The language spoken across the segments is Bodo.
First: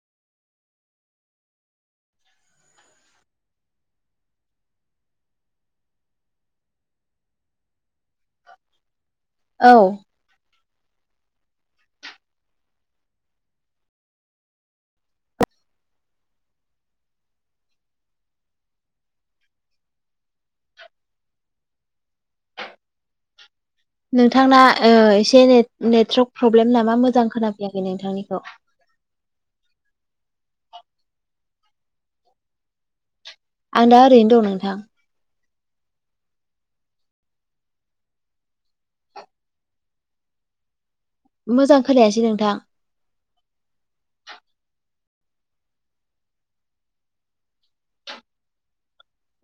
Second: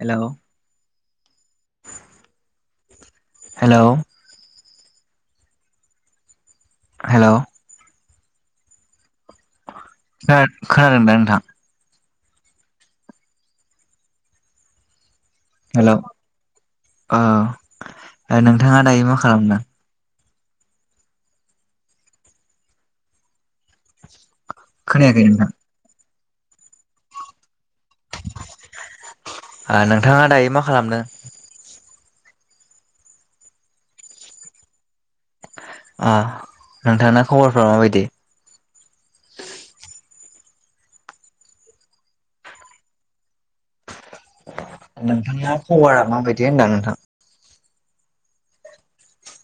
हेल' हेलौ हेल' औ खोनादों दा नोंथां हेल' औ नोंथाङा दायो मा खालामदों [inaudible] नोंथांना खोनायाखै एसे नोंथां। नेटवर््क प्रब्लेम नामा मोजां खोनाफैयाखै नोंथांनिखौ नोंथाङा दायो मा खालामदों आं दा ओरैनो दं नोंथां अ नोंथांा खबरफ्रा माबायदि मोजां खोलायासै नोंथां नोंथां खबरा माबायदि होनदां नोंथां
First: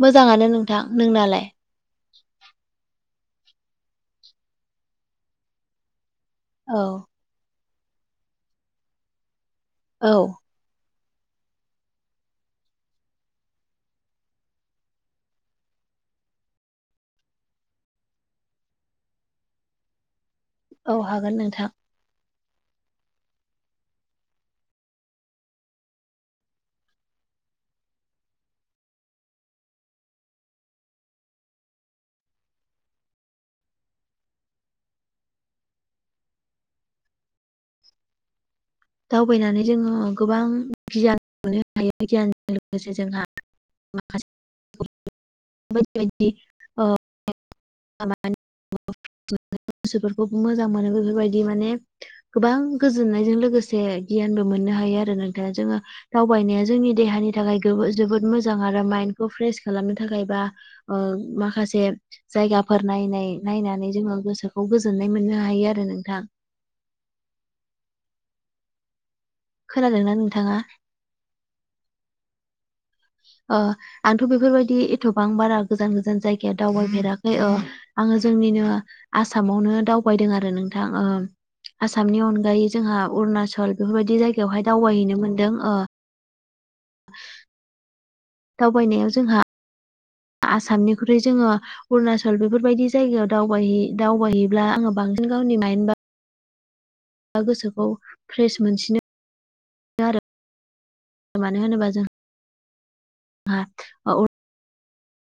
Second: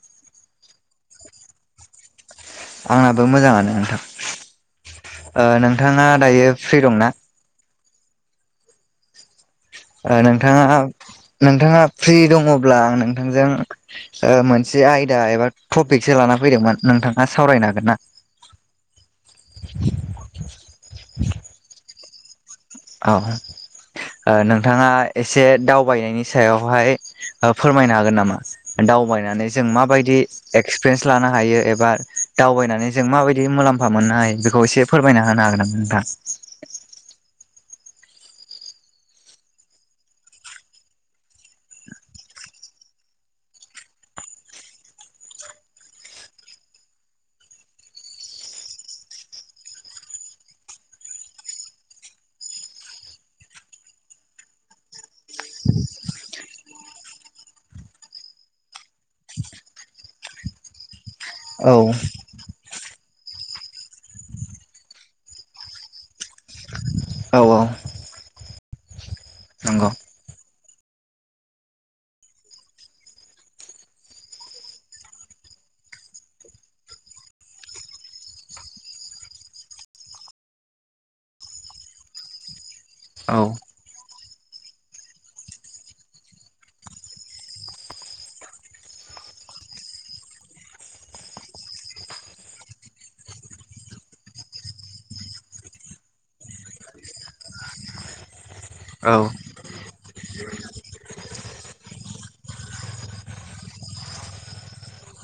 मोजाङानो नोंथां नोंनालाय आंनाबो मोजाङानो नोंथां नोंथाङा दायो औ फ्रि दंनाा औ नोंथाङा नोंथाङा फ्रि दङब्ला आं नोंथांजों मोनसे आयदा एबा टपिकसो लाना फैदोंमोन नोंथाङा सावरायनो हागोन ना औ हागोन नोंथां औ नोंथाङा एसे दावबायनायनि सायावहाय फोरमायनो हागोन नामा दावबायनानै जों माबायदि एक्सपिरियेन्स लानो हायो एबा दावबायनानै जों माबायदि मुलाम्फा मोननो हायो बेखौ एसे फोरमायना होनो हागोन नामा नोंथां दावबायनानै जोङो गोबां गियान मोननो हायो गियानजों लोगोसे जोंहा बदि बदि [unintelligible] [unintelligible] गोसोफोरखौ मोजां मोनो बेफोरबायदि माने गोबां गोजोननायजों लोगोसे जे गियानबो मोननो हायो आरो नोंथांङा जोंङो दावबायनाया जोंनि देहानि थाखाय गोबो जोबोद मोजां आरो माइन्डखौ फ्रेस खालामनो थाखायबा ओम औ माखासे जायगाफोर नायनाय नायनानै जोंङो गोसोखौ गोजोननाय मोननो हायो आरो नोंथां। औ-औ! खोनादोंना नोंथाङा आंथ' बेफोरबायदि एथबां बारा गोजान गोजान जायगाया दावबायफेराखै आंङो जोंनिनो आसामावनो दावबायदों आरो नोंथां ओ! आसामनि अनगायै जोंहा औ अरुणाचल बेफोरबायदि जायगायावहाय दावबायहैनो मोनदों ओ [unintelligible] [inaudible] दावबायनायाव जोंहा आसामनिख्रुइ जोंङो अरुणाचल बेफोरबायदि जायगायाव दावबायहै दावबायहैब्ला आंङो बांसिन गावनि माइन [unintelligible] गोसोखौ फ्रेस मोनसिनो औ [inaudible] आरो मानो होनोबा [inaudible] [unintelligible]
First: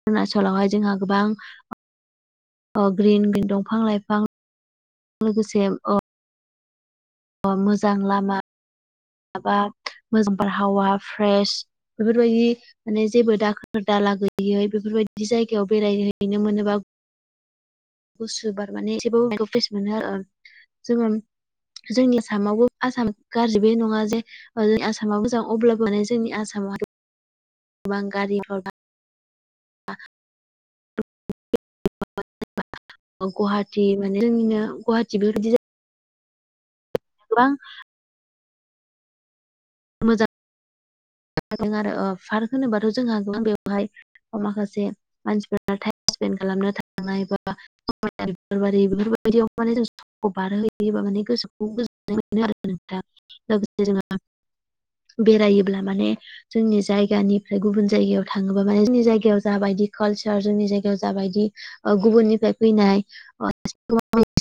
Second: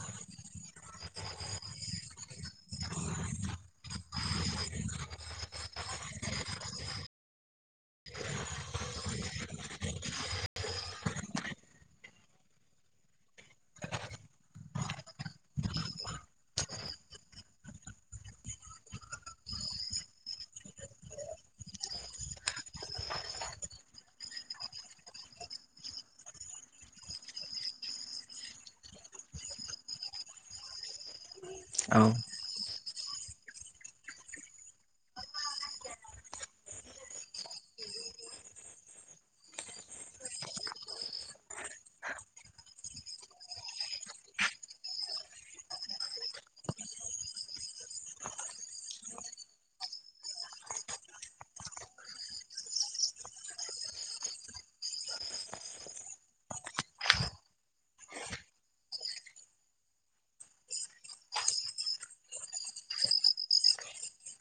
अरुणाचलावहाय जोंहा गोबां अ ग्रिन-ग्रिन दंफां लाइफां लोगोसे अ अ मोजां लामा माबा मोजां बारहावा फ्रेस बेफोरबायदि माने जेबो दाखोर दाला गैयै बेफोरबायदि जायगायाव बेरायहैनो मोनोबा गुसुबार माने एसे फ्रेस मोनो आरो जोंङो जोंनि आसामावबो आसाम गाज्रि बे नंङा जे ज आसामा मोजां अब्लाबो माने जोंनि आसामाव गोबां [unintelligible] [unintelligible] औ [unintelligible] गुवाहाटि माने जोंनिनो गुवाहाटि बेफोरबादि [unintelligible] गोबां [unintelligible] [unintelligible] आरो पार्क होनोबाथ' जोंहा गोबां बेवहाय माखासे मानसिफोरा टाइम स्पेन्ड खालामनो थांनाय बा बेफोर बायदियाव बारहोयोबा माने गोसोखौ गोजोननाय मोनो आरो नोंथा लोगोसे जोंहा बेरायोब्ला माने जोंनि जायगानिफ्राय गुबुन जायगायाव थांङोबा माने जोंनि जायगायाव जाबायदि कालसार जोंनि जायगायाव जाबायदि ओ गुबुननिफ्राय फैनाय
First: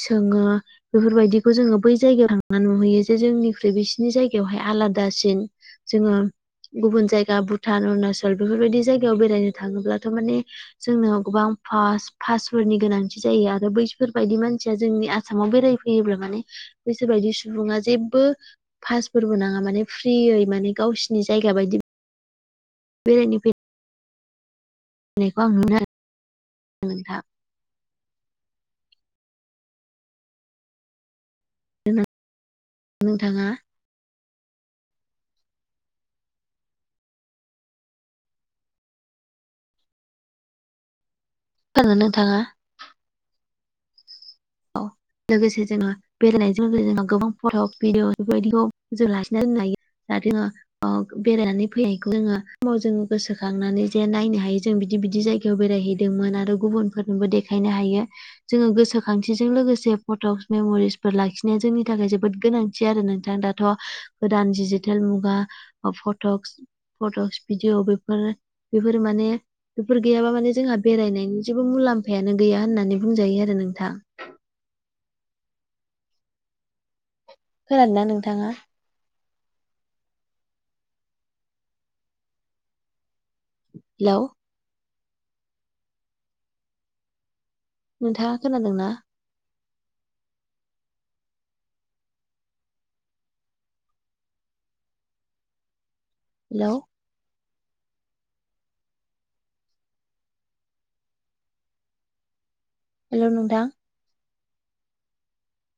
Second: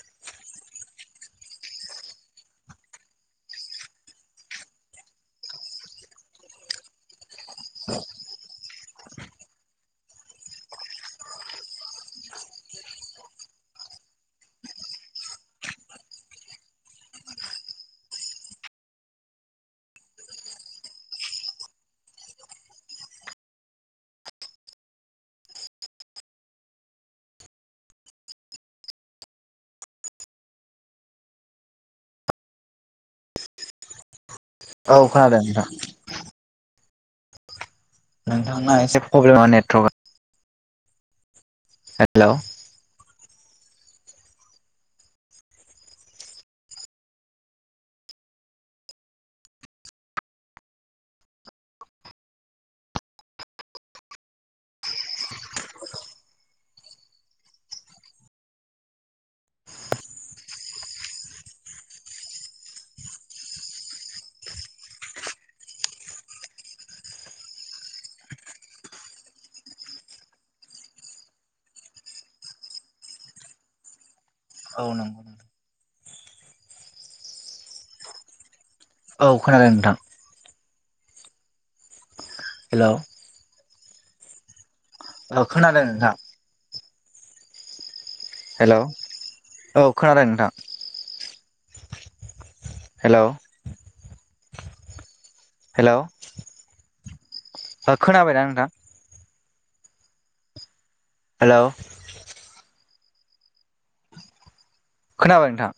सोंङो बेफोरबायदिखौ जोंङो बै जायगायाव थांनानै नुहैयो जे जोंनिख्रुइ बिसिनि जायगायावहाय आलादासिन! जोंङो गुबुन जायगा भुटान अरुणाचल बेफोरबायदि जायगायाव बेरायनो थाङोब्लाथ' माने जोंनाव गोबां पास-पासफोरनि गोनांथि जायो आरो बैफोरबायदि मानसिया जोंनि आसामाव बेराय फैयोब्ला माने बिसोर बायदि सुबुंङा जेबबो फासफोरबो नांङा माने फ्रियै माने गावसिनि जायगा बायदि बेरायनो फै नायखौ आं नु [unintelligible] आरो नोंथां। [unintelligible] नोंथांङा औ खोनादों नोंथां! नोंथांना एसे प्रब्लेम [unintelligible] नेटवर्कआ [unintelligible] हेलौ नोंथांङा? औ लोगोसे जोंहा बेरायनायजों लोगोसे जों [unintelligible] गोबां फट' भिडिअ बेफोरबायदिखौ जों लाखिना दोननो हायो दा जोंङो ओ बेरायनानै फैनायखौ जोङो समाव जोङो गोसोखांनानै जे नायनो हायो जों बिदि बिदि जायगायाव बेरायहैदोंमोन आरो गुबुनफोरनोबो देखायनो हायो जोङो गोसो मासिजों लोगोसे फटक्स मेमरिसफोर लाखिनाया जोंनि थाखाय जोबोद गोनांथि आरो नोंथां दाथ' गोदान डिजिटेल मुगा फटक्स फट'स भिडिअ बेफोर बेफोर माने बेफोर गैयाबा माने जोंहा बेरायनायनि जेबो मुलाम्फायानो गैया होननानै बुंजायो आरो नोंथां। औ नंगौ खोनादों ना नोंथाङा औ खोनादों नोंथां! हेल' हेल' खोनादों नोंथहा नोंथाङा हेल' खोनादोंना औ खोनादों नोंथां हेलौ हेलौ हेल' खोनाबायना नोंथां? हेलौ हेल' नोंथां खोनाबाय नोंथां